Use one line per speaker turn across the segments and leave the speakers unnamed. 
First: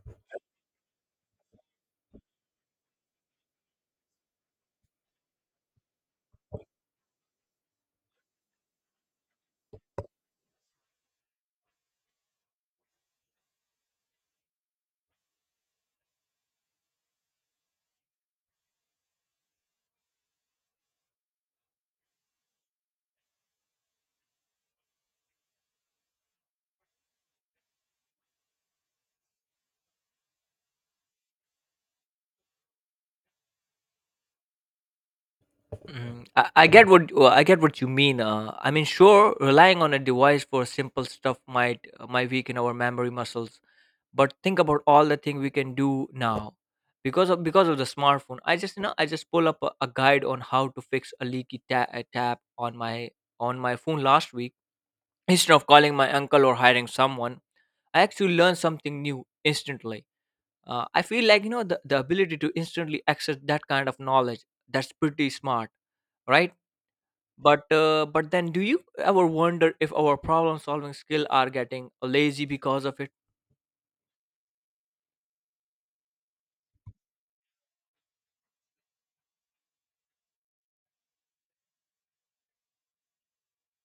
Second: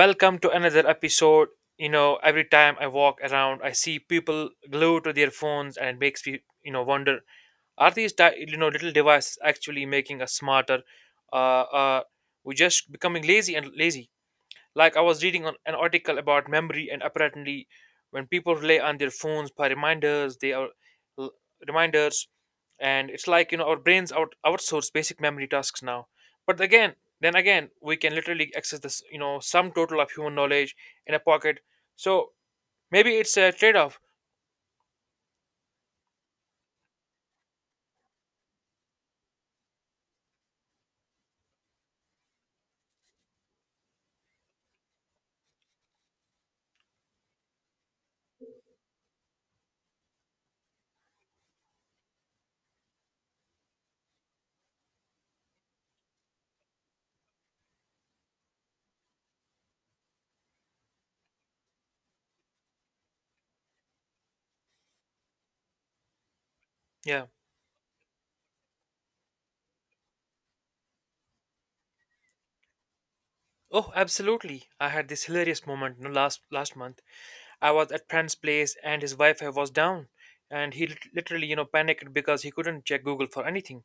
Welcome to another episode. You know, every time I walk around, I see people glued to their phones, and it makes me, you know, wonder: are these, little devices actually making us smarter? Uh, uh, we're just becoming lazy and lazy. Like I was reading on an article about memory, and apparently, when people rely on their phones for reminders, they are l- reminders, and it's like you know our brains outsource basic memory tasks now. But again, then again, we can literally access this you know some total of human knowledge in a pocket. So maybe it's a trade-off.
Mm, I get what I get what you mean. I mean, sure, relying on a device for simple stuff might weaken our memory muscles. But think about all the thing we can do now because of the smartphone. I just I just pull up a guide on how to fix a a tap on my phone last week. Instead of calling my uncle or hiring someone, I actually learned something new instantly. I feel like the ability to instantly access that kind of knowledge, that's pretty smart, right?
Yeah.
But but then do you ever wonder if our problem solving skill are getting lazy because of it?
Oh, absolutely. I had this hilarious moment you know, last month. I was at friend's place and his Wi-Fi was down, and he literally, you know, panicked because he couldn't check Google for anything.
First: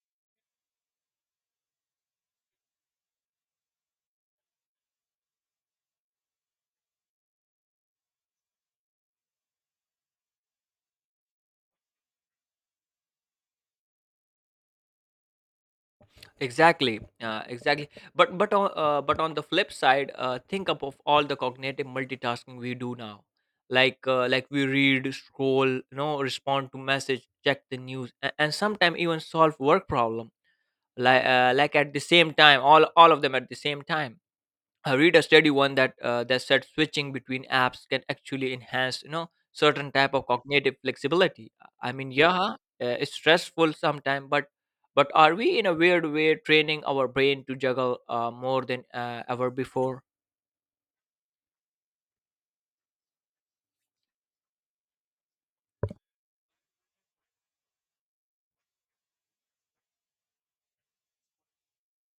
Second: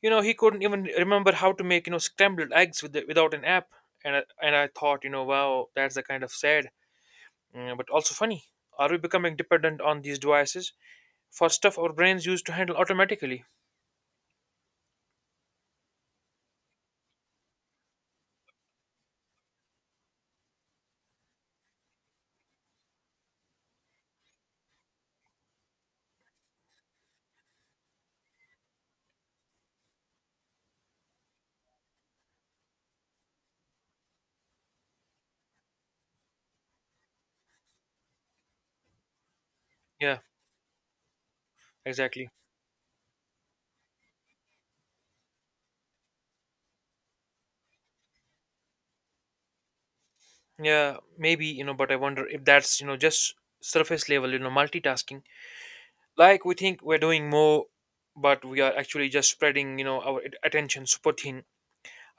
You know, he couldn't even remember how to make, you know, scrambled eggs without an app. And I thought, you know, wow, that's the kind of sad, mm, but also funny. Are we becoming dependent on these devices for stuff our brains used to handle automatically?
Exactly, exactly. But but on the flip side think up of all the cognitive multitasking we do now. Like like we read, scroll, you know, respond to message, check the news, and sometimes even solve work problem, like at the same time, all of them at the same time. I read a study one that that said switching between apps can actually enhance, you know, certain type
Yeah,
of cognitive flexibility. I mean,
exactly.
yeah, it's stressful sometimes, but are we in a weird way training our brain to juggle more than ever before?
Yeah, maybe, you know, but I wonder if that's, you know, just surface level, you know, multitasking. Like we think we're doing more, but we are actually just spreading, you know, our attention super thin.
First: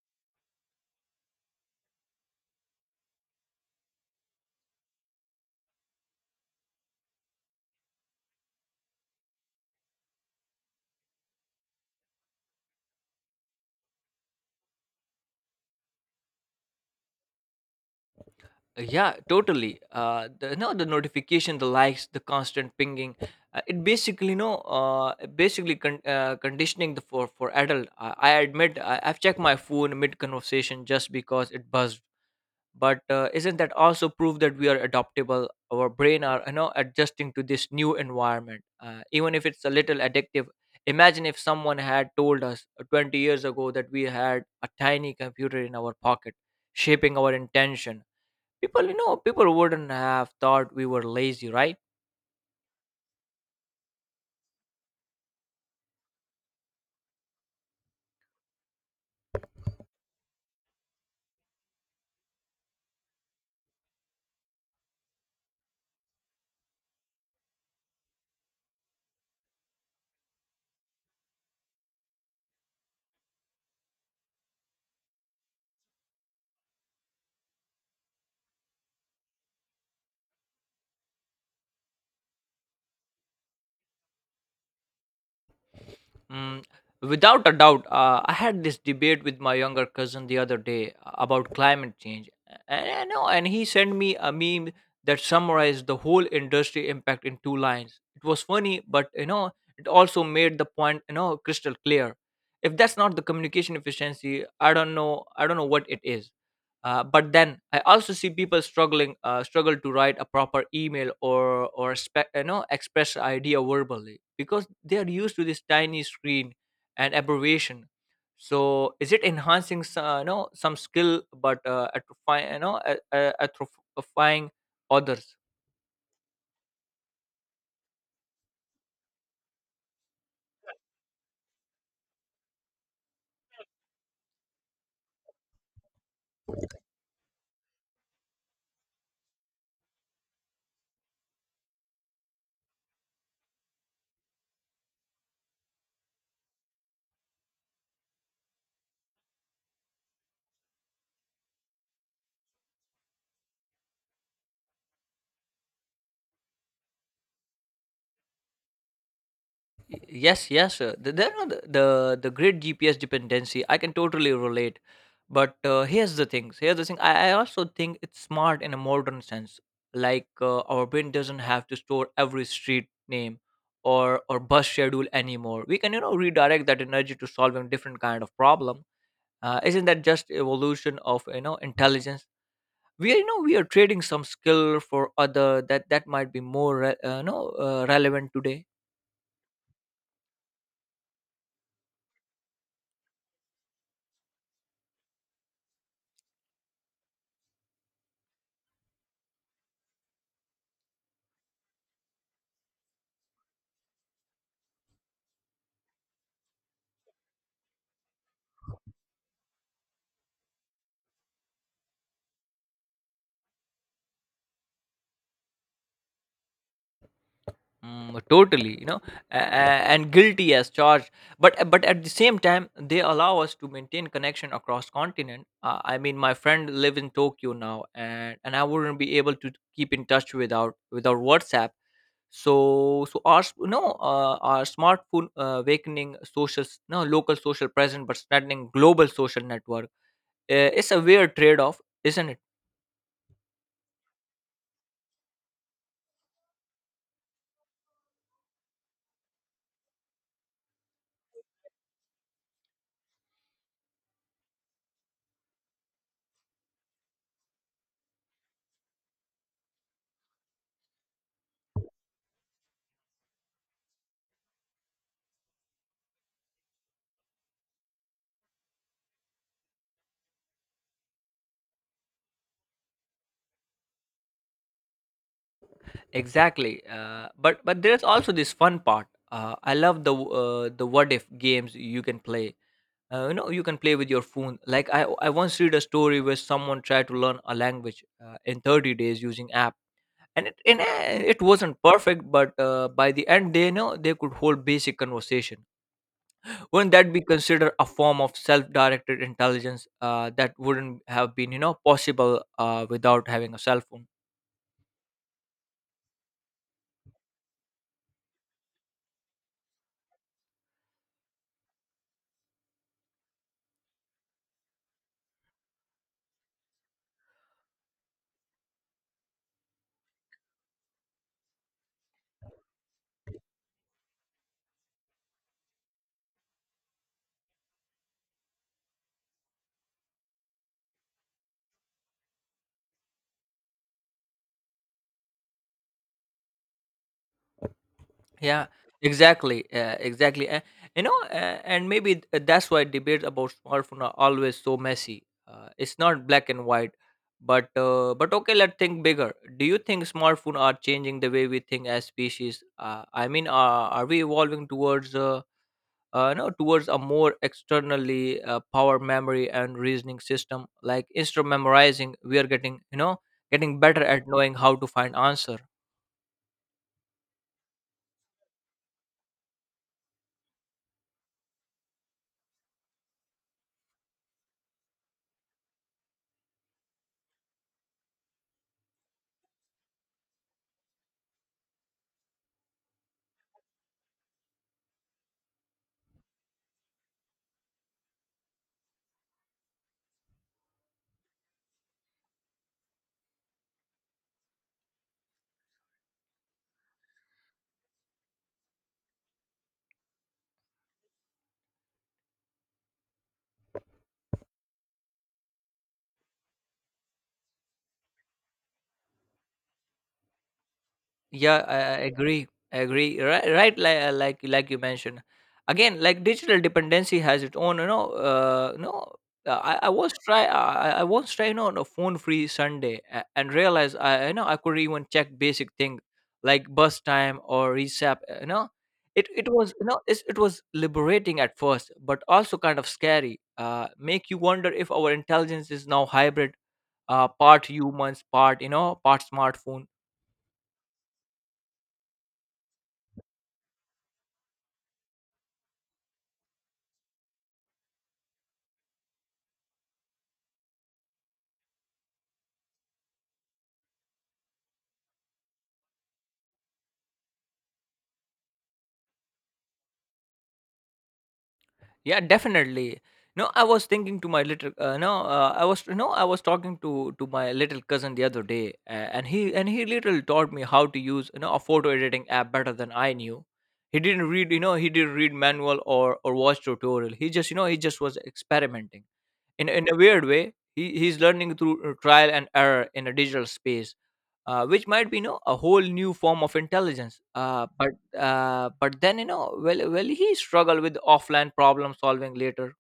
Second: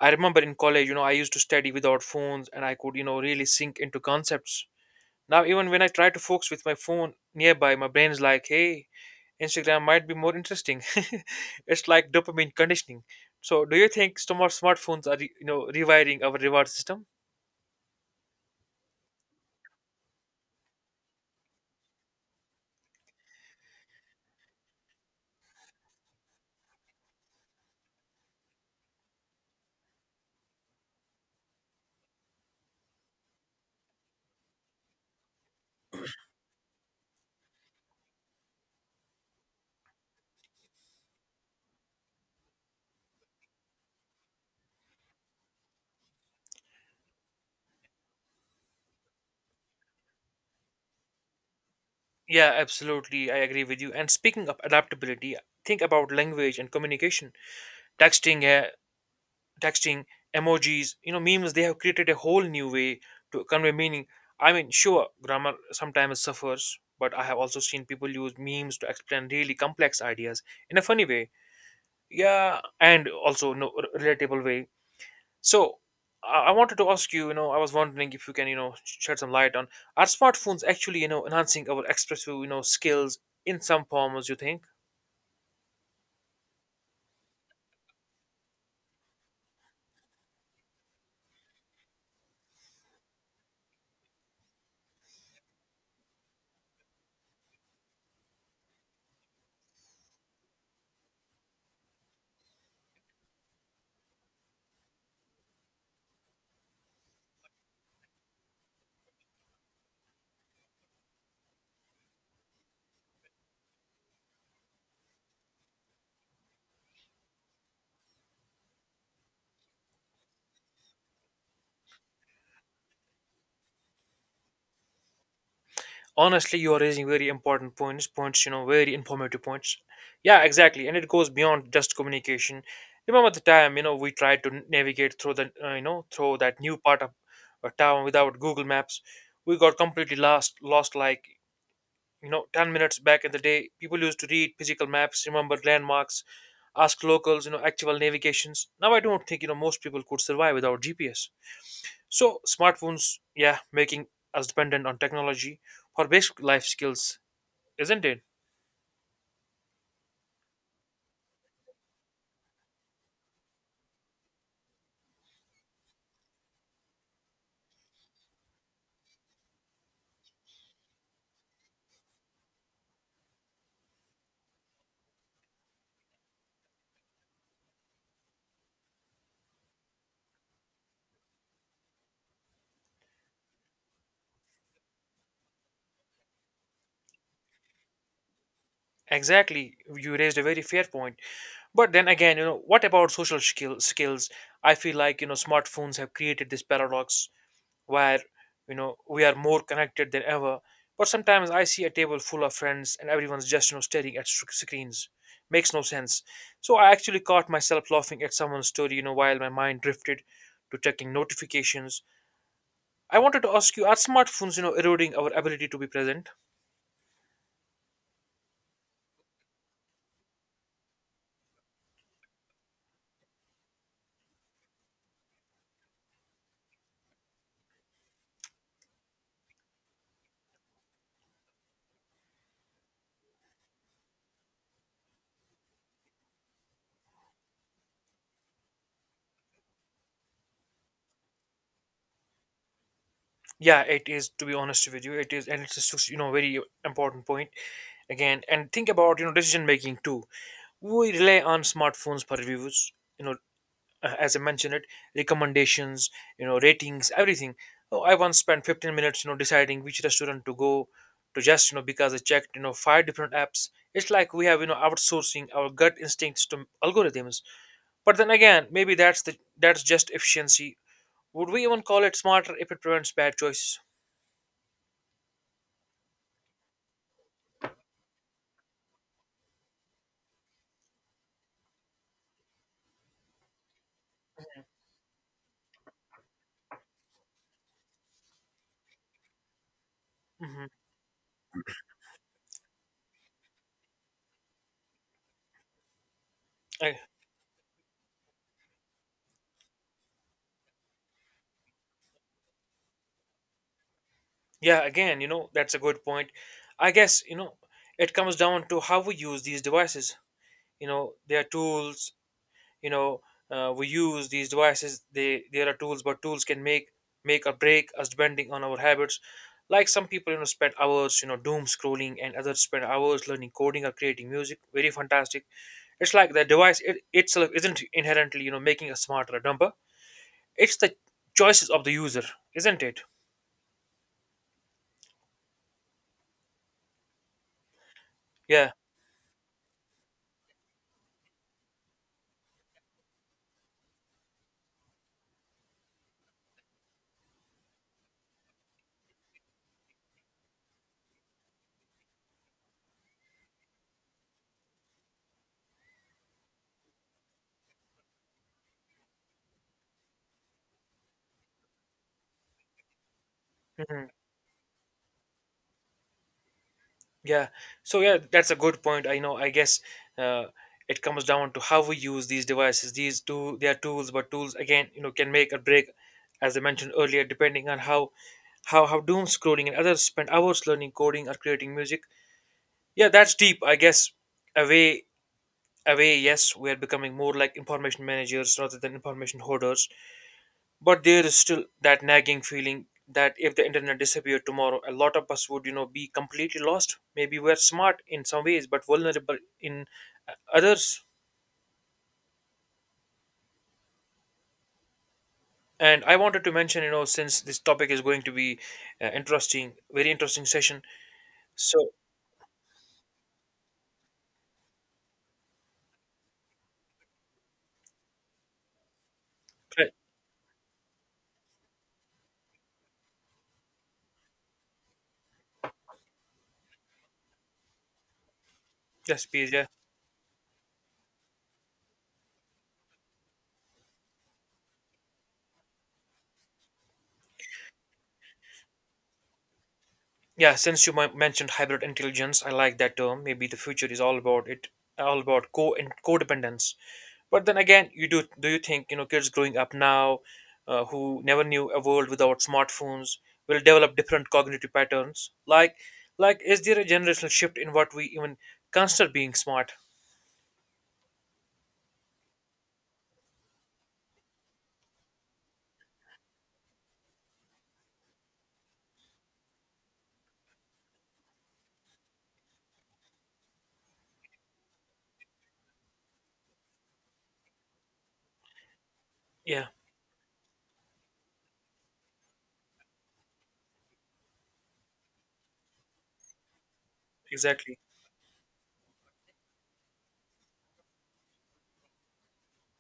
I remember in college, you know, I used to study without phones and I could, you know, really sink into concepts. Now, even when I try to focus with my phone nearby, my brain's like, hey, Instagram might be more interesting. It's like dopamine conditioning. So, do you think smartphones are, you know, rewiring our reward system?
Yeah, totally. The no, The notification, the likes, the constant pinging, it basically no, it basically conditioning the for adult. I admit I've checked my phone mid conversation just because it buzzed. But isn't that also proof that we are adaptable, our brain are, you know, adjusting to this new environment, even if it's a little addictive? Imagine if someone had told us 20 years ago that we had a tiny computer in our pocket shaping our intention. People, people wouldn't have thought we were lazy, right?
Yeah, absolutely. I agree with you. And speaking of adaptability, think about language and communication. Texting, yeah, texting, emojis, you know, memes, they have created a whole new way to convey meaning. I mean, sure, grammar sometimes suffers, but I have also seen people use memes to explain really complex ideas in a funny way. Yeah, and also no relatable way. So I wanted to ask you, you know, I was wondering if you can, you know, shed some light on, are smartphones actually, you know, enhancing our expressive, you know, skills in some forms, you think?
Mm, without a doubt. I had this debate with my younger cousin the other day about climate change. And he sent me a meme that summarized the whole industry impact in two lines. It was funny, but you know, it also made the point, you know, crystal clear. If that's not the communication efficiency, I don't know. I don't know what it is. But then I also see people struggling struggle to write a proper email or you know, express idea verbally because they are used to this tiny screen and abbreviation. So is it enhancing some, you know, some skill but atrophy, you know, atrophying others?
Honestly, you are raising very important points, you know, very informative points. Yeah, exactly, and it goes beyond just communication. Remember the time, you know, we tried to navigate through the you know, through that new part of a town without Google Maps. We got completely lost like, you know, 10 minutes. Back in the day, people used to read physical maps, remember landmarks, ask locals, you know, actual navigations. Now I don't think, you know, most people could survive without GPS. So smartphones, yeah, making us dependent on technology for basic life skills, isn't it?
Y- Yes, yes, sir. The, no, the great GPS dependency, I can totally relate. But here's the thing. Here's the thing. I also think it's smart in a modern sense. Like our brain doesn't have to store every street name or bus schedule anymore. We can, you know, redirect that energy to solving different kind of problem. Isn't that just evolution of, you know, intelligence? We are, you know, we are trading some skill for other that might be more re- no relevant today.
Exactly. You raised a very fair point. But then again, you know, what about social skills? I feel like, you know, smartphones have created this paradox where, you know, we are more connected than ever. But sometimes I see a table full of friends and everyone's just, you know, staring at screens. Makes no sense. So I actually caught myself laughing at someone's story, you know, while my mind drifted to checking notifications. I wanted to ask you, are smartphones, you know, eroding our ability to be present?
Mm, totally, you know, and guilty as charged. But at the same time they allow us to maintain connection across continent. I mean, my friend live in Tokyo now, and I wouldn't be able to keep in touch without WhatsApp. So so our you know, our smartphone awakening social s- no local social presence but strengthening global social network. It's a weird trade-off, isn't it?
Yeah, it is. To be honest with you, it is, and it's a you know, very important point again. And think about, you know, decision making too. We rely on smartphones for reviews. You know, as I mentioned it, recommendations, you know, ratings, everything. Oh, I once spent 15 minutes, you know, deciding which restaurant to go to, just, you know, because I checked, you know, five different apps. It's like we have, you know, outsourcing our gut instincts to algorithms. But then again, maybe that's the that's just efficiency. Would we even call it smarter if it prevents bad choices?
Exactly. But there's also this fun part. I love the the what if games you can play. You know, you can play with your phone. Like I once read a story where someone tried to learn a language in 30 days using app, and it
Mhm.
and, uh, it wasn't perfect, but by the end they know they could hold basic conversation. Wouldn't
I,
that be considered a form of self-directed intelligence that wouldn't have been, you know, possible without having a cell phone?
yeah, again, you know, that's a good point. I guess, you know, it comes down to how we use these devices. You know, they are tools, you know, we use these devices, they are tools, but tools can make or break us depending on our habits. Like some people, you know, spend hours, you know, doom scrolling and others spend hours learning coding or creating music. Very fantastic. It's like the itself isn't inherently, you know, making us smarter or dumber. It's the choices of the user, isn't it?
Yeah,
Yeah.
exactly, exactly. You know, uh, and maybe that's why debates about smartphone are always so messy. It's not black and white, but okay, let's think bigger. Do you think smartphone are changing the way we think as species? I mean, are we evolving towards no, towards a more externally power memory and reasoning system. Like instead of memorizing, we are getting, you know, getting better
Mm-hmm.
at knowing how to find answer.
Yeah. So yeah, that's a good point. I know. I guess uh, it comes down to how we use these devices. These two, they are tools, but tools again, you know, can make or break, as I mentioned earlier, depending on how doom scrolling and others spend hours learning coding or creating music. Yeah, that's deep. I guess away away. Yes, we are becoming more like information managers rather than information hoarders, but there is still that nagging feeling that if the internet disappeared tomorrow, a lot of us would, you know, be completely lost. Maybe we're smart in some ways but vulnerable in, others. And I wanted to mention, you know, since this topic is going to be interesting very interesting session.
Yeah,
So
I agree. I agree. Right, right. Like, like you mentioned, again, like digital dependency has its own. You know, you
uh,
I was try. I was trying on a phone-free Sunday and realized I, you know, I could not even check basic things like bus time or resap. You know,
yes,
it
please, yeah.
was, you know, it was liberating at first, but also kind of scary. Make you wonder if our intelligence is now hybrid, part humans, part, you know, part smartphone.
Yeah, since you mentioned hybrid intelligence, I like that term. Maybe the future is all about it, all about co and codependence. But then again, you do do you think, you know, kids growing up now, who never knew a world without smartphones, will develop different cognitive patterns? Like, is there a generational shift in what we even consider being smart?
Yeah, definitely. No I was thinking to my little no I was no I was talking to my little cousin the other day and he literally taught me how to use, you know, a photo editing app better than I knew. He didn't read, you know, he didn't read manual or watch tutorial. He just, you know, he just was experimenting.
Yeah,
In a weird way, he's learning through trial and error in a digital space, which might be, you know, a whole new form of intelligence. Uh,
exactly.
But but then, you know, will he struggle with offline problem solving later?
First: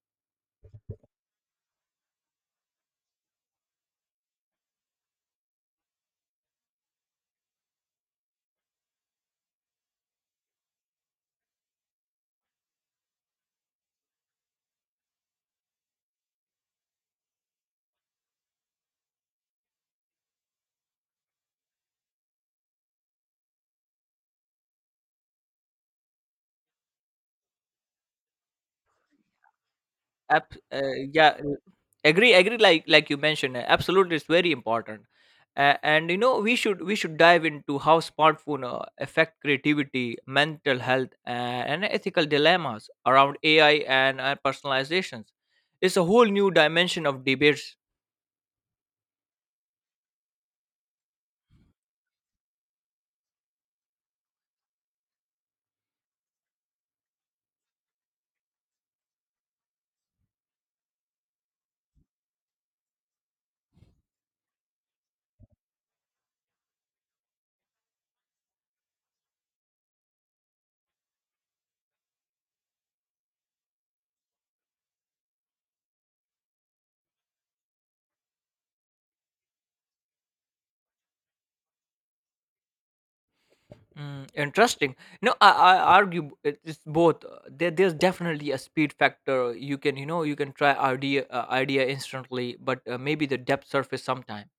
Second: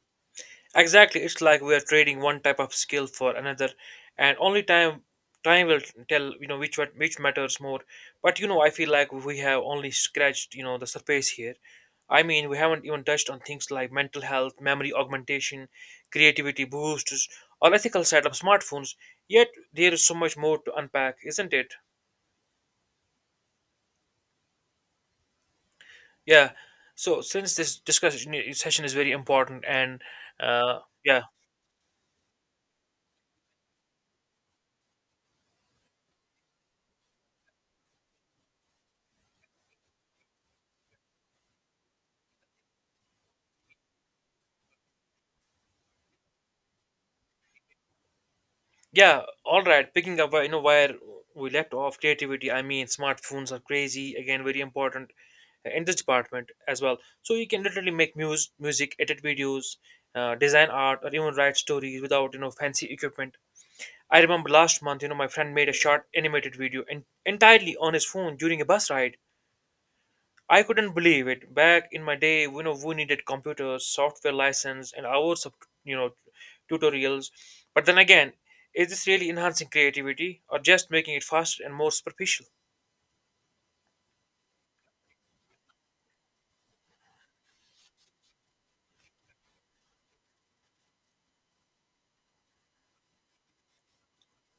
Exactly, it's like we are trading one type of skill for another, and only time will tell, you know, which one which matters more. But you know, I feel like we have only scratched, you know, the surface here. I mean, we haven't even touched on things like mental health, memory augmentation, creativity boosts, or ethical side of smartphones. Yet there is so much more to unpack, isn't it? Yeah. So since this discussion session is very important, and
App, uh,
yeah.
yeah, agree, agree. Like you mentioned, absolutely, it's very important. And you know, we should dive into how smartphone affect creativity, mental health, and ethical dilemmas around AI and personalizations. It's a whole new dimension of debates.
Yeah, all right. Picking up, you know, where we left off, creativity. I mean, smartphones are crazy. Again, very important in this department as well. So you can literally make music, edit videos, design art, or even write stories without, you know, fancy equipment. I remember last month, you know, my friend made a short animated video and entirely on his phone during a bus ride. I couldn't believe it. Back in my day, you know, we needed computers, software license, and hours of, you know, tutorials. But then again, is this really enhancing creativity or just making it faster and more superficial?
Mm, interesting. No, I argue it's both. There's definitely a speed factor. You can, you know, you can try idea instantly, but maybe the depth surface sometime.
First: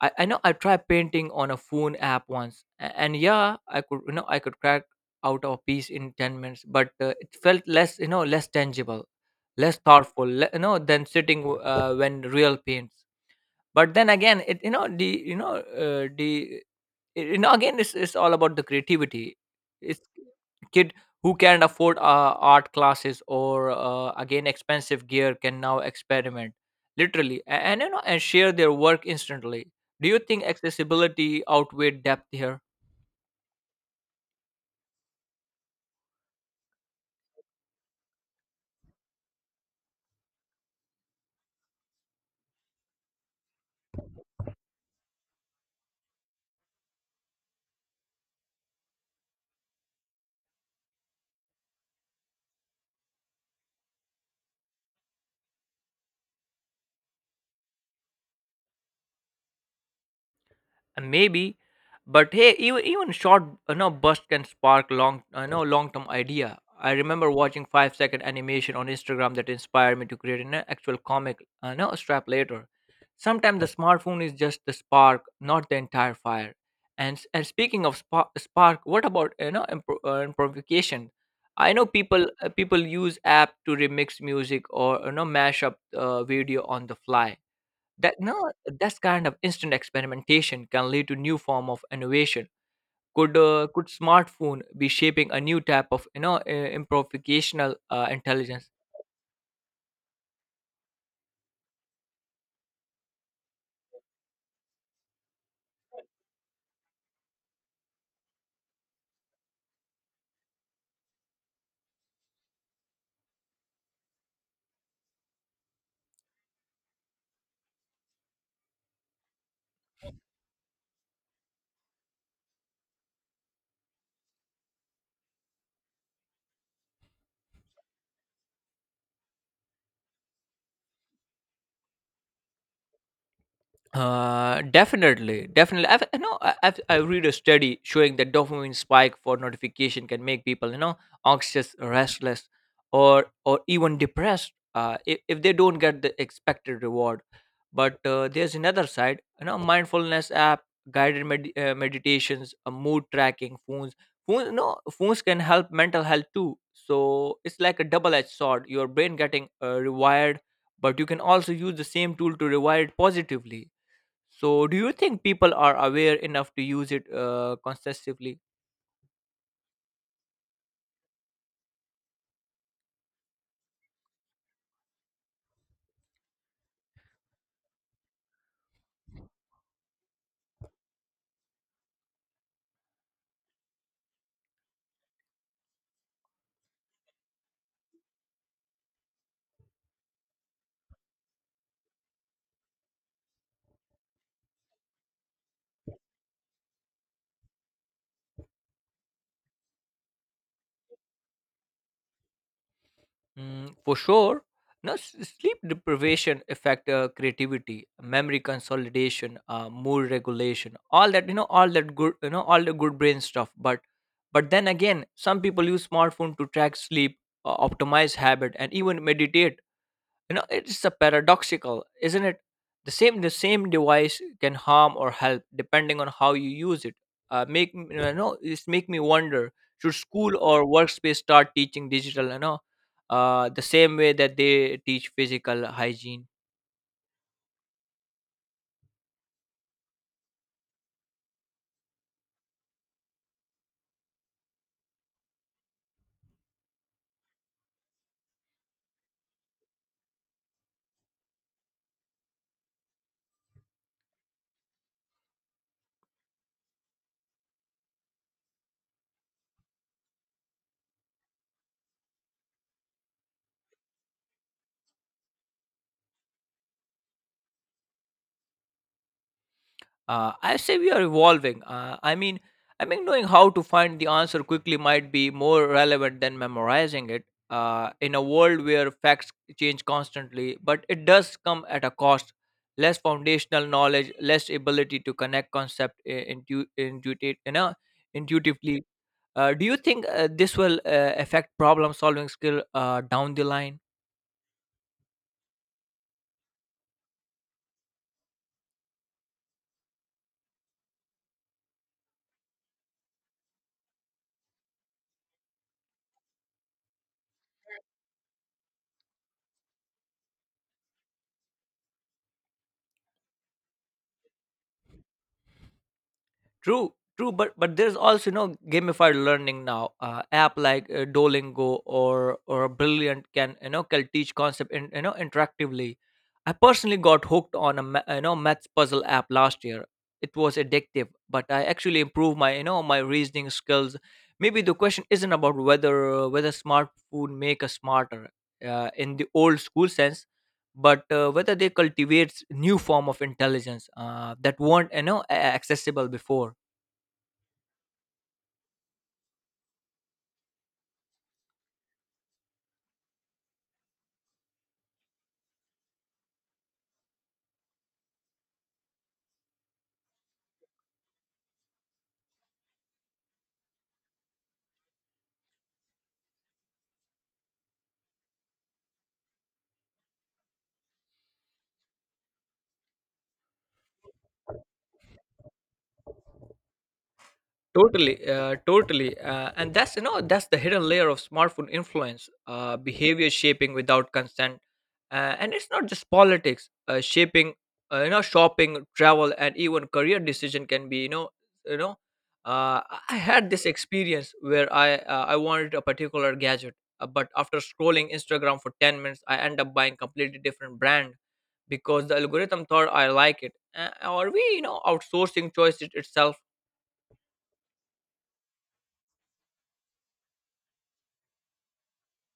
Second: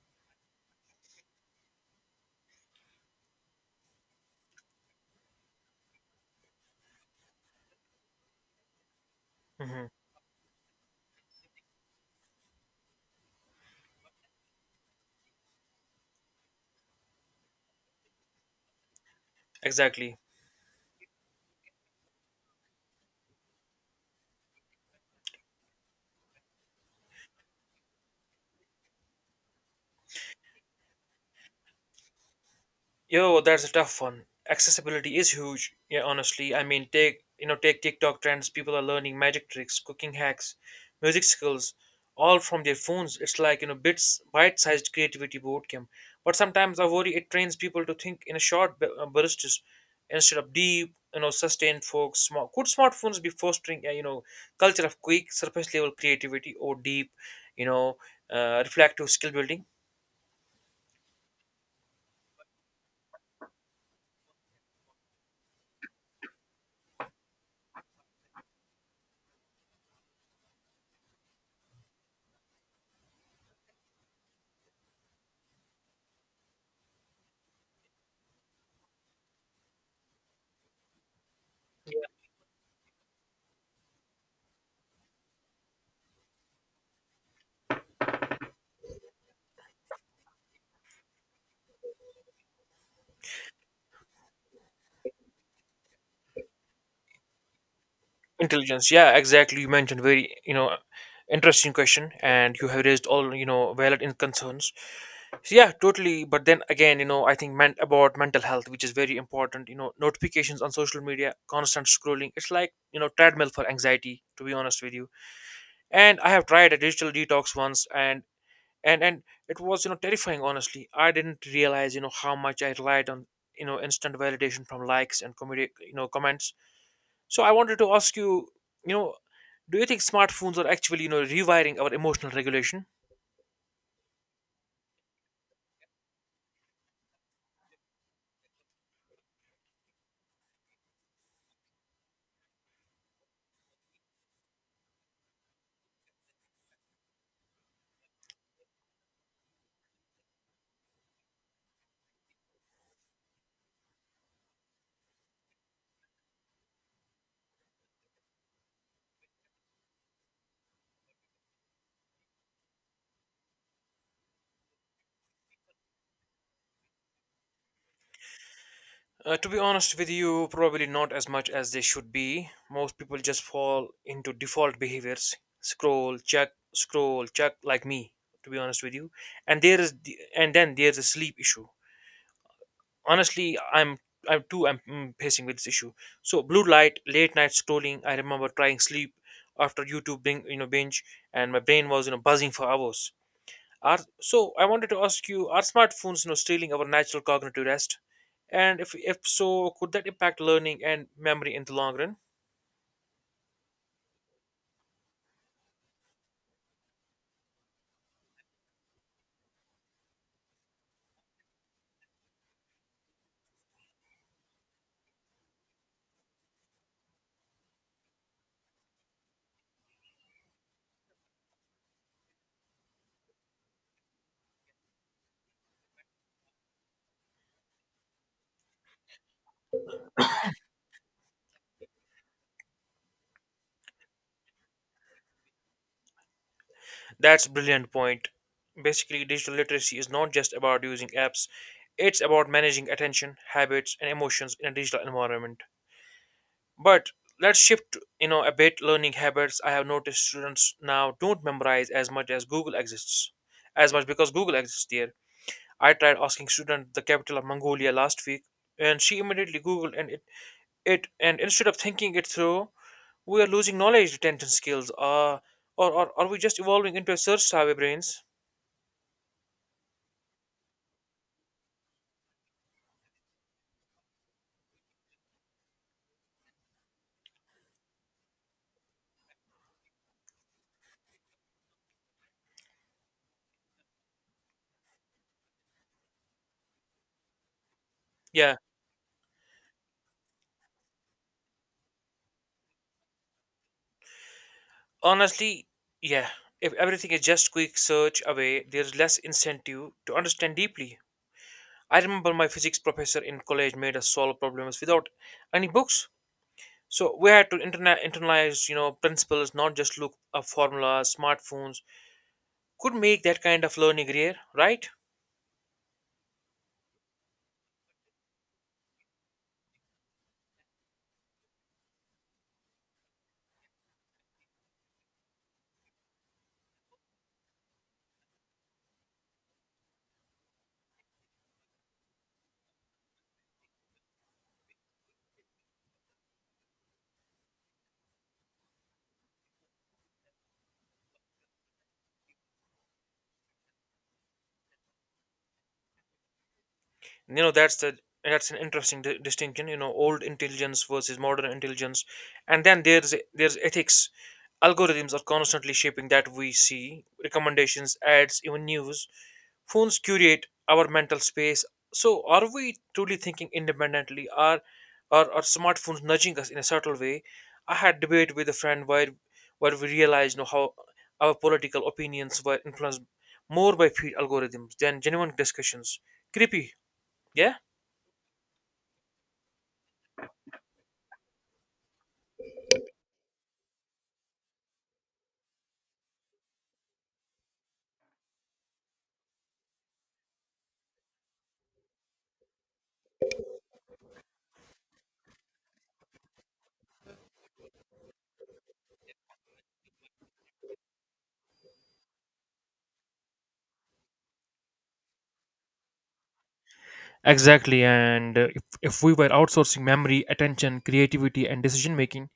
I know I tried painting on a phone app once, and yeah, I could, you know, I could crack out a piece in 10 minutes, but it felt less, you know, less tangible, less
Hmm.
thoughtful, you know, than sitting when real paints. But then again, it you know the I- you know, again, it's all about the creativity. It's
Exactly.
kid who can afford art classes or again expensive gear can now experiment literally and, you know, and share their work instantly. Do you think accessibility outweighed depth here?
Yo, that's a tough one. Accessibility is huge. Yeah, honestly, I mean, take TikTok trends. People are learning magic tricks, cooking hacks, music skills, all from their phones. It's like, you know, bits bite-sized creativity boot camp. But sometimes I worry it trains people to think in a short bursts instead of deep, you know, sustained focus. Smart, could smartphones be fostering a, you know, culture of quick surface level creativity or deep, you know, reflective skill building?
Maybe, but hey, even, even short, you know, burst can spark long, you know, long term idea. I remember watching 5-second animation on Instagram that inspired me to create an actual comic, you know, strap later. Sometimes the smartphone is just the spark, not the entire fire. And and speaking of spark, what about, you know, improvisation. I know people people use app to remix music or, you know, mash up video on the fly. That no, This kind of instant experimentation can lead to new form of innovation. Could smartphone be shaping a new type of, you know, improvisational intelligence?
Intelligence, yeah, exactly. You mentioned very, you know, interesting question and you have raised all, you know, valid in concerns. So yeah, totally, but then again, you know, I think meant about mental health, which is very important. You know, notifications on social media, constant scrolling, it's like, you know, treadmill for anxiety, to be honest with you. And I have tried a digital detox once, and it was, you know, terrifying. Honestly, I didn't realize, you know, how much I relied on, you know, instant validation from likes and you know, comments. So I wanted to ask you, you know, do you think smartphones are actually, you know, rewiring our emotional regulation?
Definitely, definitely. I've, you know, I read a study showing that dopamine spike for notification can make people, you know, anxious, restless, or even depressed. If they don't get the expected reward. But there's another side. You know, mindfulness app, guided meditations, mood tracking, phones. Phones, no, phones can help mental health too. So it's like a double-edged sword. Your brain getting rewired, but you can also use the same tool to rewire it positively. So, do you think people are aware enough to use it consistently?
To be honest with you, probably not as much as they should be. Most people just fall into default behaviors, scroll, check, like me. To be honest with you, and and then there's a sleep issue. Honestly, I'm mm, facing with this issue. So blue light, late night scrolling. I remember trying sleep after YouTube, you know, binge, and my brain was, you know, buzzing for hours. Are, so I wanted to ask you, are smartphones, you know, stealing our natural cognitive rest? And if so, could that impact learning and memory in the long run?
Mm, for sure. Now, sleep deprivation affect creativity, memory consolidation, mood regulation, all that, you know, all that good, you know, all the good brain stuff. But then again, some people use smartphone to track sleep, optimize habit, and even meditate. It's a paradoxical, isn't it? The same device can harm or help depending on how you use it. Uh, make m- you know it's make me wonder, should school or workspace start teaching digital, the same way that they teach physical hygiene?
That's a brilliant point. Basically, digital literacy is not just about using apps, it's about managing attention, habits, and emotions in a digital environment. But let's shift, a bit learning habits. I have noticed students now don't memorize as much because Google exists there. I tried asking student the capital of Mongolia last week, and she immediately googled and instead of thinking it through, we are losing knowledge retention skills. Or are we just evolving into a search savvy brains?
I say we are evolving. I mean, knowing how to find the answer quickly might be more relevant than memorizing it, in a world where facts change constantly. But it does come at a cost: less foundational knowledge, less ability to connect concept
Yeah,
intuitively. Do you think this will affect problem solving skill down the line?
honestly, yeah. If everything is just quick search away, there's less incentive to understand deeply. I remember my physics professor in college made us solve problems without any books. So we had to internalize, principles, not just look up formulas. Smartphones could make that kind of learning rare, right?
True, true, but there's also, you know, gamified learning now. App like Duolingo or Brilliant can, you know, can teach concept in, you know, interactively. I personally got hooked on a maths puzzle app last year. It was addictive, but I actually improved my, you know, my reasoning skills. Maybe the question isn't about whether smartphone make us smarter in the old school sense, but whether they cultivate new form of intelligence that weren't, you know, accessible before.
You know that's the that's an interesting distinction, you know, old intelligence versus modern intelligence. And then there's ethics. Algorithms are constantly shaping that we see, recommendations, ads, even news. Phones curate our mental space, so are we truly thinking independently, are smartphones nudging us in a subtle way? I had debate with a friend where we realized, how our political opinions were influenced more by feed algorithms than genuine discussions. Creepy. Yeah.
Totally, totally, and that's, you know, that's the hidden layer of smartphone influence, behavior shaping without consent, and it's not just politics. You know, shopping, travel, and even career decision can be, you know, I had this experience where I wanted a particular gadget, but after scrolling Instagram for 10 minutes, I end up buying completely different brand because the algorithm thought I like it. Are we, you know, outsourcing choice it itself?
Exactly, and if we were outsourcing memory, attention, creativity, and decision making,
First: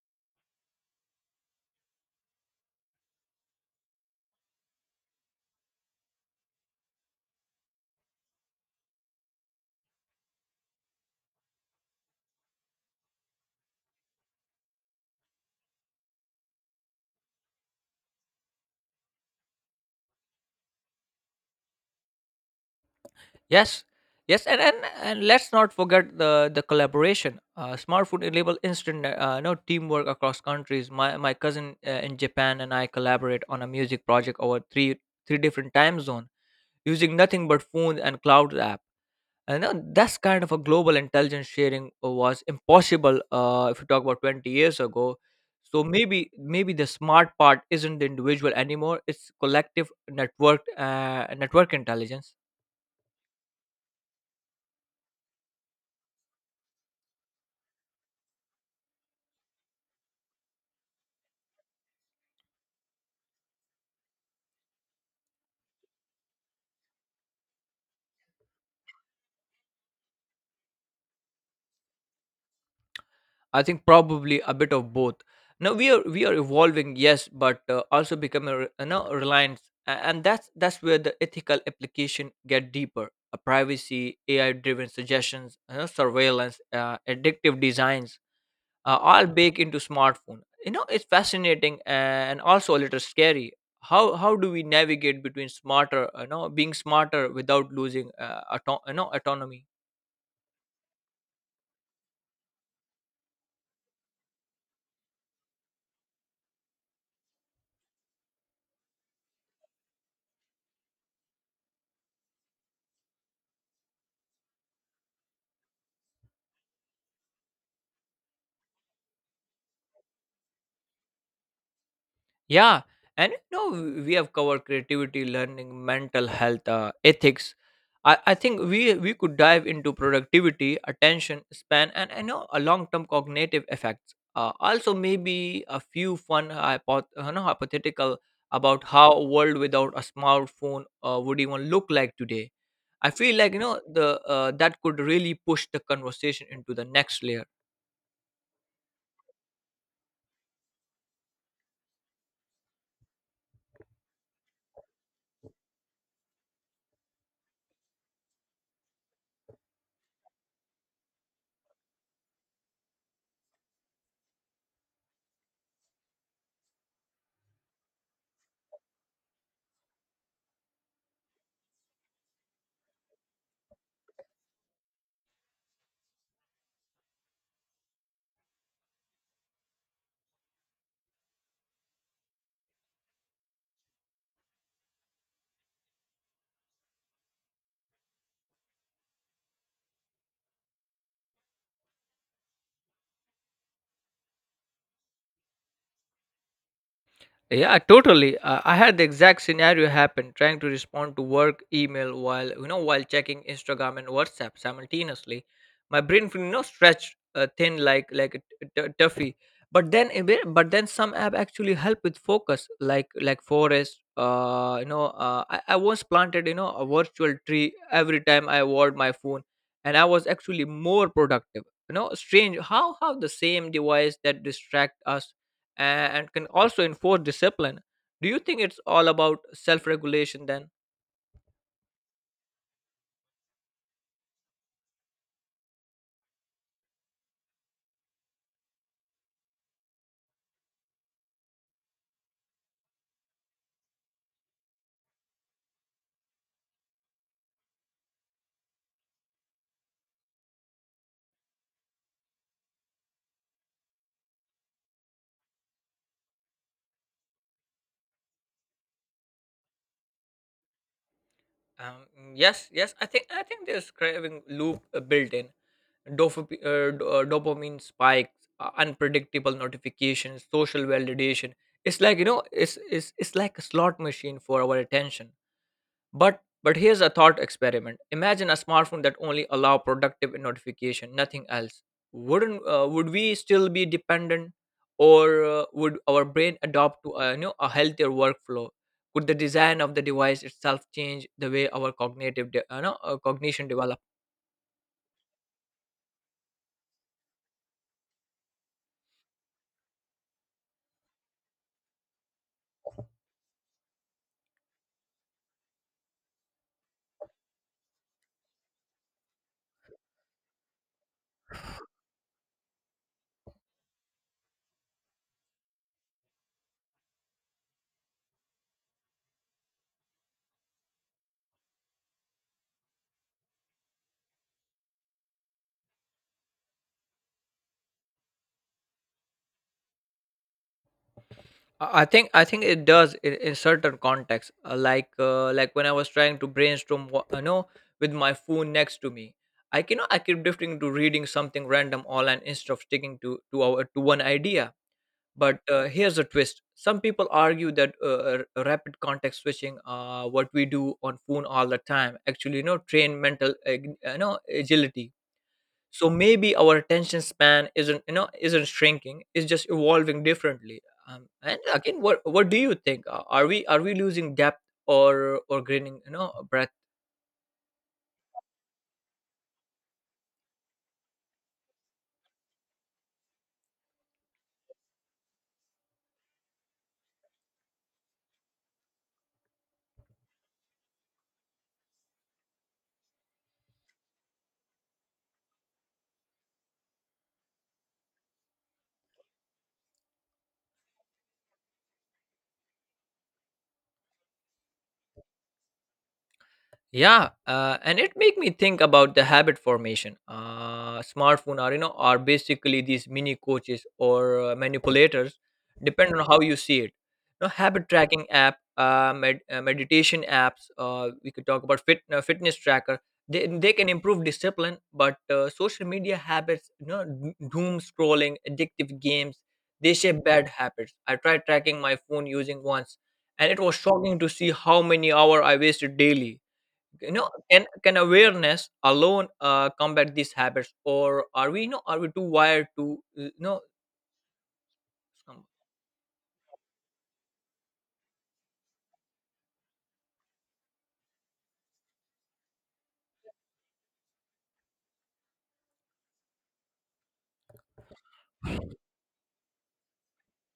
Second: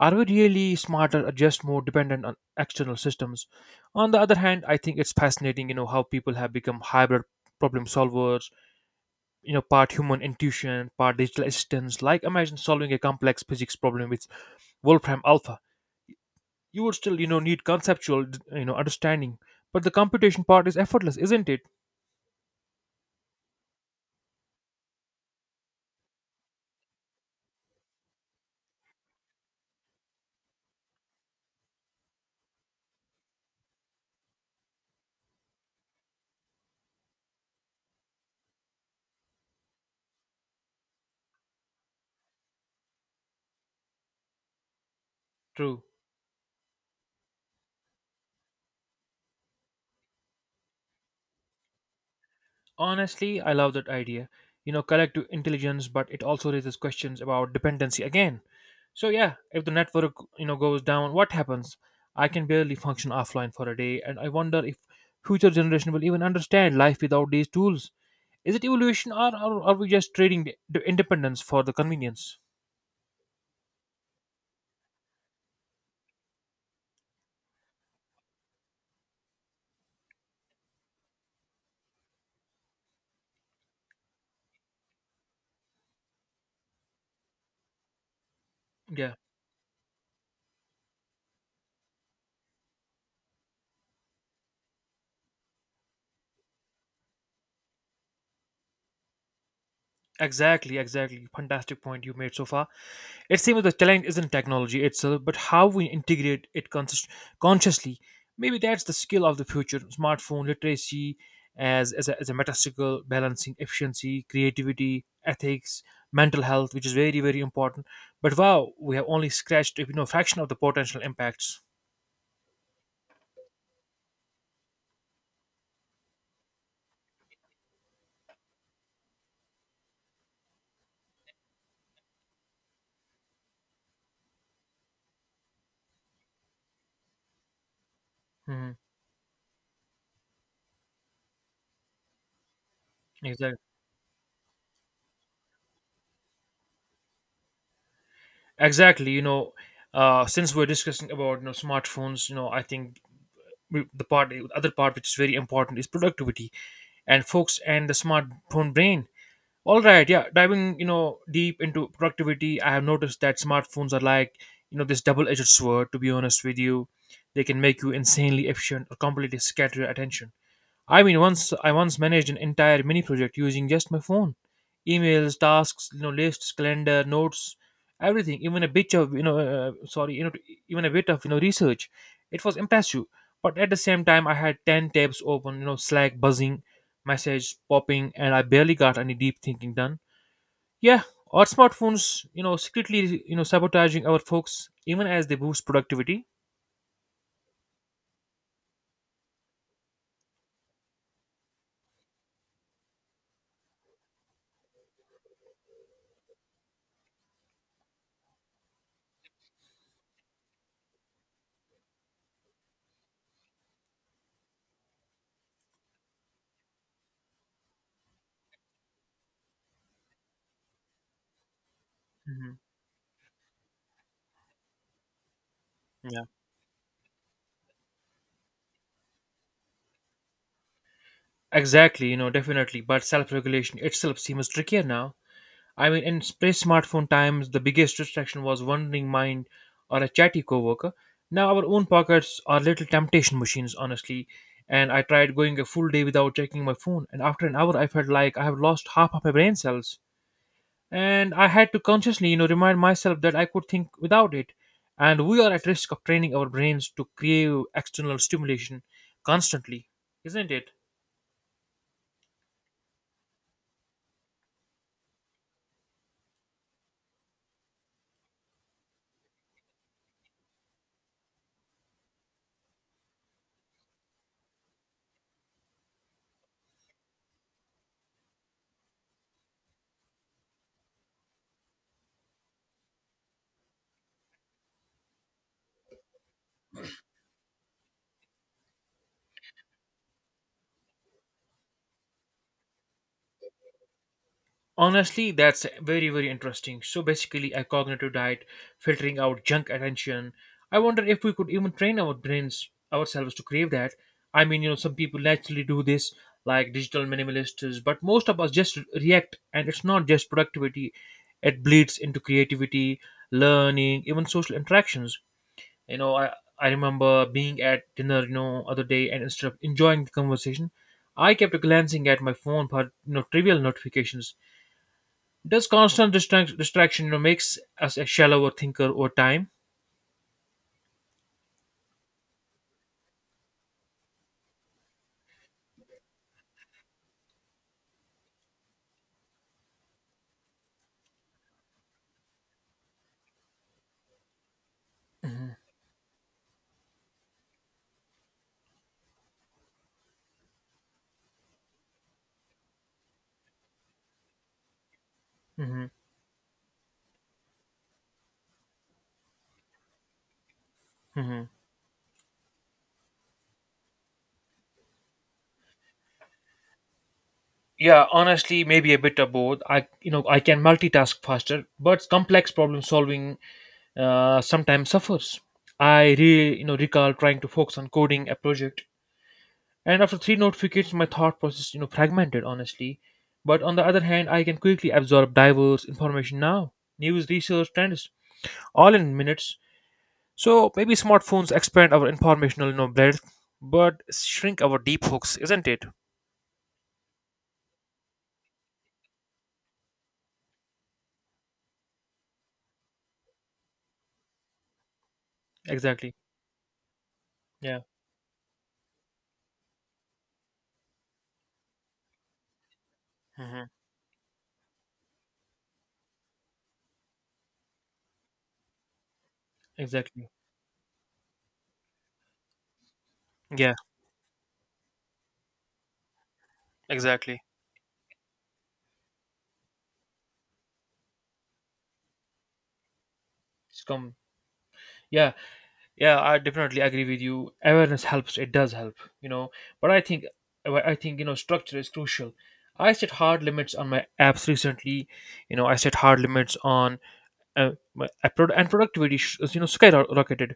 are we really smarter or just more dependent on external systems? On the other hand, I think it's fascinating, how people have become hybrid problem solvers, part human intuition, part digital assistance. Like imagine solving a complex physics problem with Wolfram Alpha. You would still need conceptual, you know, understanding, but the computation part is effortless, isn't it?
Yes, yes, and let's not forget the collaboration. Smart enable instant no teamwork across countries. My cousin in Japan and I collaborate on a music project over three different time zone using nothing but phone and cloud app. And that's kind of a global intelligence sharing was impossible if you talk about 20 years ago.
True.
So maybe, maybe the smart part isn't the individual anymore. It's collective network, network intelligence.
Honestly, I love that idea. You know, collective intelligence, but it also raises questions about dependency again. So yeah, if the network goes down, what happens? I can barely function offline for a day, and I wonder if future generation will even understand life without these tools. Is it evolution, or are we just trading the independence for the convenience?
I think probably a bit of both. Now we are evolving, yes, but also becoming reliant, and that's where the ethical application get deeper. A privacy, AI-driven suggestions, you know, surveillance, addictive designs,
Yeah.
all baked into smartphone. You know, it's fascinating and also a little scary. How do we navigate between smarter, you know, being smarter without losing autonomy?
Exactly, exactly. Fantastic point you made so far. It seems the challenge isn't technology itself, but how we integrate it consciously. Maybe that's the skill of the future smartphone literacy as a meta skill, balancing efficiency, creativity, ethics, mental health, which is very, very important. But wow, we have only scratched, fraction of the potential impacts.
Yeah, and you know we have covered creativity, learning, mental health, ethics. I think we could dive into productivity, attention span, and I know a long term cognitive effects. Also, maybe a few fun hypothetical
Hmm.
about how a world without a smartphone would even look like today. I feel like,
Exactly.
you know, the that could really push the conversation into the next layer.
Exactly. You know, since we're discussing about smartphones, you know, I think the other part which is very important is productivity and folks and the smartphone brain. All right, yeah, diving, deep into productivity, I have noticed that smartphones are like, this double-edged sword, to be honest with you. They can make you insanely efficient or completely scatter your attention. I mean, once I once managed an entire mini project using just my phone, emails, tasks, you know, lists, calendar, notes, everything. Even a bit of you know, sorry, you know, even a bit of you know research. It was impressive, but at the same time, I had ten tabs open, you know, Slack buzzing, messages popping, and I barely got any deep thinking done. Yeah, our smartphones, you know, secretly sabotaging our folks, even as they boost productivity.
Yeah, totally. I had the exact scenario happen trying to respond to work email while, you know, while checking Instagram and WhatsApp simultaneously. My brain, you know, stretched thin like a toffee. But then some app actually help with focus like forest. I once planted, you know, a virtual tree every time I wore my phone, and I was actually more productive. You know,
Hmm.
strange how the same device that distract us,
Yeah.
and can also enforce discipline. Do you think it's all about self-regulation then?
Exactly, you know, definitely. But self regulation itself seems trickier now. I mean, in pre-smartphone times, the biggest distraction was wandering mind or a chatty coworker. Now our own pockets are little temptation machines, honestly. And I tried going a full day without checking my phone, and after an hour, I felt like I have lost half of my brain cells. And I had to consciously, you know, remind myself that I could think without it. And we are at risk of training our brains to crave external stimulation constantly, isn't it?
um, yes, yes, I think there's craving loop built in. Dopamine spikes, unpredictable notifications, social validation. It's like, you know, it's like a slot machine for our attention. But here's a thought experiment. Imagine a smartphone that only allow productive notification, nothing else. Wouldn't would we still be dependent, or would our brain adopt to a, you know, a healthier workflow? Could the design of the device itself change the way our cognitive, de- no, cognition develops?
Honestly, that's very, very interesting. So basically, a cognitive diet, filtering out junk attention. I wonder if we could even train our brains ourselves to crave that. I mean, you know, some people naturally do this, like digital minimalists, but most of us just react, and it's not just productivity, it bleeds into creativity, learning, even social interactions. You know, I remember being at dinner, you know, other day, and instead of enjoying the conversation, I kept glancing at my phone for trivial notifications. Does constant distraction, you know, makes us a shallower thinker over time?
I think it does in certain contexts. Like like when I was trying to brainstorm, what, you know, with my phone next to me, I keep drifting to reading something random online instead of sticking to our to one idea. But here's a twist: some people argue that rapid context switching, what we do on phone all the time, actually, you know, train mental, you know, agility.
Hmm.
So maybe our attention span isn't, you know, isn't shrinking, it's just evolving differently.
Hmm.
And again, what do you think? Are we, are we losing depth, or gaining, you know, breadth?
Yeah, honestly, maybe a bit of both. I can multitask faster, but complex problem solving sometimes suffers. I recall trying to focus on coding a project, and after three notifications, my thought process, you know, fragmented, honestly. But on the other hand, I can quickly absorb diverse information now, news, research, trends, all in minutes. So maybe smartphones expand our informational, breadth, but shrink our deep hooks, isn't it?
Yeah, and it make me think about the habit formation. Smartphone are, you know, are basically these mini coaches or manipulators,
Exactly.
depending on how you see it. You know,
Yeah.
habit tracking app, meditation apps, we could talk about fitness tracker. they,
Hmm.
they can improve discipline, but social media habits, you know, doom scrolling, addictive games, they shape
Exactly.
bad habits. I tried tracking my phone using once, and it
Yeah,
was shocking to see how many hours I wasted daily. You know,
exactly.
can awareness alone combat these habits, or are we, you know, are we too wired to,
It's come. Yeah.
some-
Yeah. I definitely agree with you. Awareness helps. It does help. You know. But I think, well, I think you know structure is crucial. I set hard limits on my apps recently. You know, I set hard limits on my and productivity. You know, skyrocketed.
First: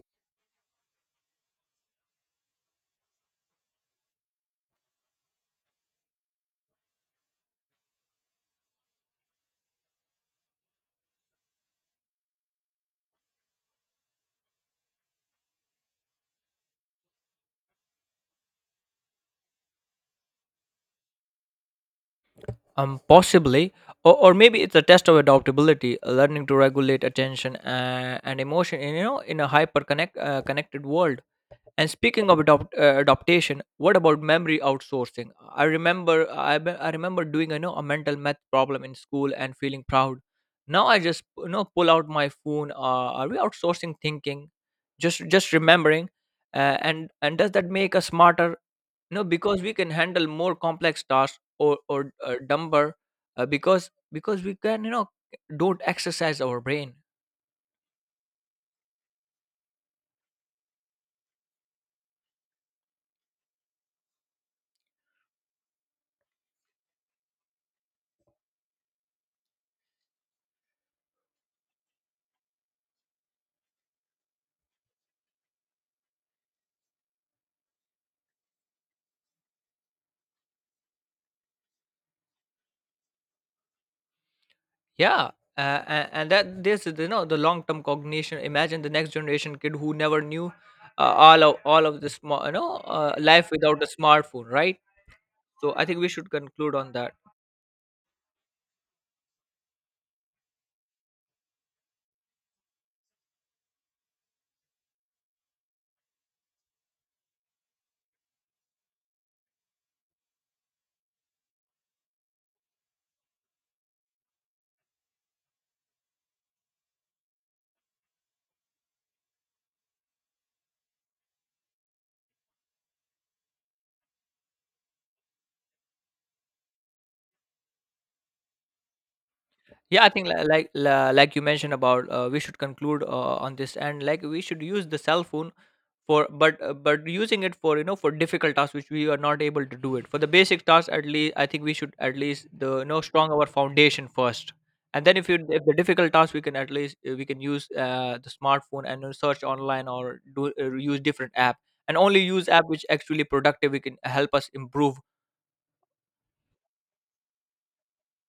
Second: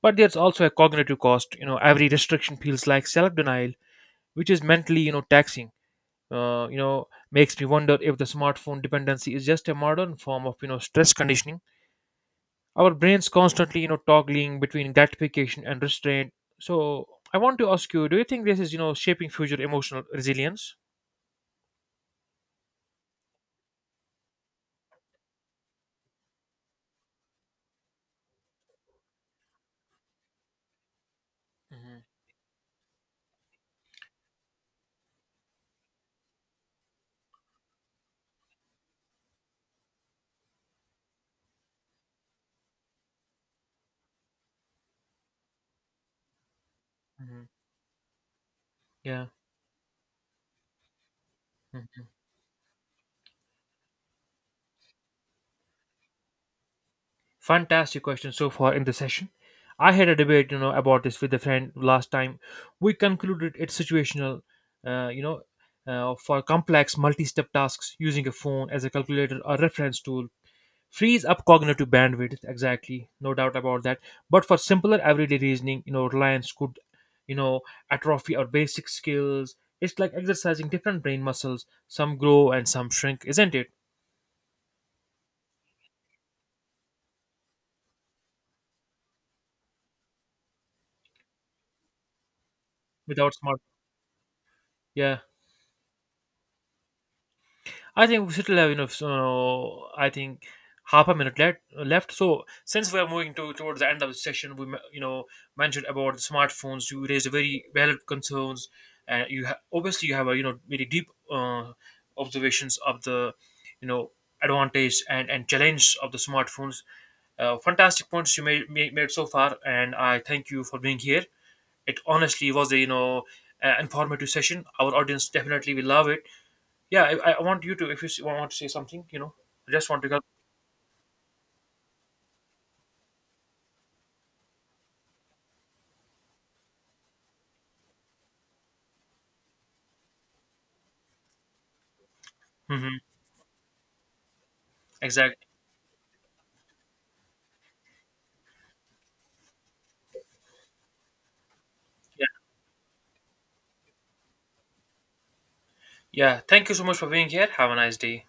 But there's also a cognitive cost. You know, every restriction feels like self denial, which is mentally you know taxing. You know, makes me wonder if the smartphone dependency is just a modern form of, you know, stress conditioning. Our brains constantly, you know, toggling between gratification and restraint. So I want to ask you, do you think this is, you know, shaping future emotional resilience?
um, possibly, or maybe it's a test of adaptability, learning to regulate attention and emotion in, you know, in a hyper connected world. And
Hmm.
speaking of adaptation, what about memory outsourcing? I remember doing, you know, a mental math problem in school and feeling proud. Now I just, you know, pull out my phone. Are we outsourcing thinking? Just remembering, and
Hmm.
does that make us smarter? No,
Yeah.
because we can handle more complex tasks, or
Mm-hmm.
or dumber, because we can, you know, don't exercise our brain.
Fantastic question so far in the session. I had a debate, you know, about this with a friend last time. We concluded it's situational, you know, for complex multi-step tasks, using a phone as a calculator or reference tool frees up cognitive bandwidth. Exactly, no doubt about that. But for simpler everyday reasoning, you know, reliance could, you know, atrophy or basic skills. It's like exercising different brain muscles. Some grow and some shrink, isn't it?
Yeah, and that this is, you know, the long term cognition. Imagine the next generation kid who never knew all of the small, you know,
Without
life
smart,
without a smartphone, right?
yeah.
So I think we should conclude on that.
I think we still have enough. So I think half a minute left. Left. So since we are moving to towards the end of the session, we you know mentioned about smartphones. You raised very valid concerns, and you obviously you have a you know very deep observations of the, you know, advantage and challenge of the smartphones. Fantastic points you made so far, and I thank you for being here. It honestly was a, you know, informative session. Our audience definitely will love it. Yeah, I want you to, if you want to say something, you know, I just want
Yeah,
to
I
go.
think, like you mentioned about, we should conclude on this, and like we should use the cell phone for, but using it for, you know, for difficult tasks which we are not able to do it. For the basic tasks at least, I think we should at least, the you
Hmm.
know strong our foundation first, and then if you,
Exactly.
if the difficult task, we can at least we can use the smartphone and search online or do, use different app, and only
Yeah.
use app which actually productive we can help us improve.
Yeah. Thank you so much for being here. Have a nice day.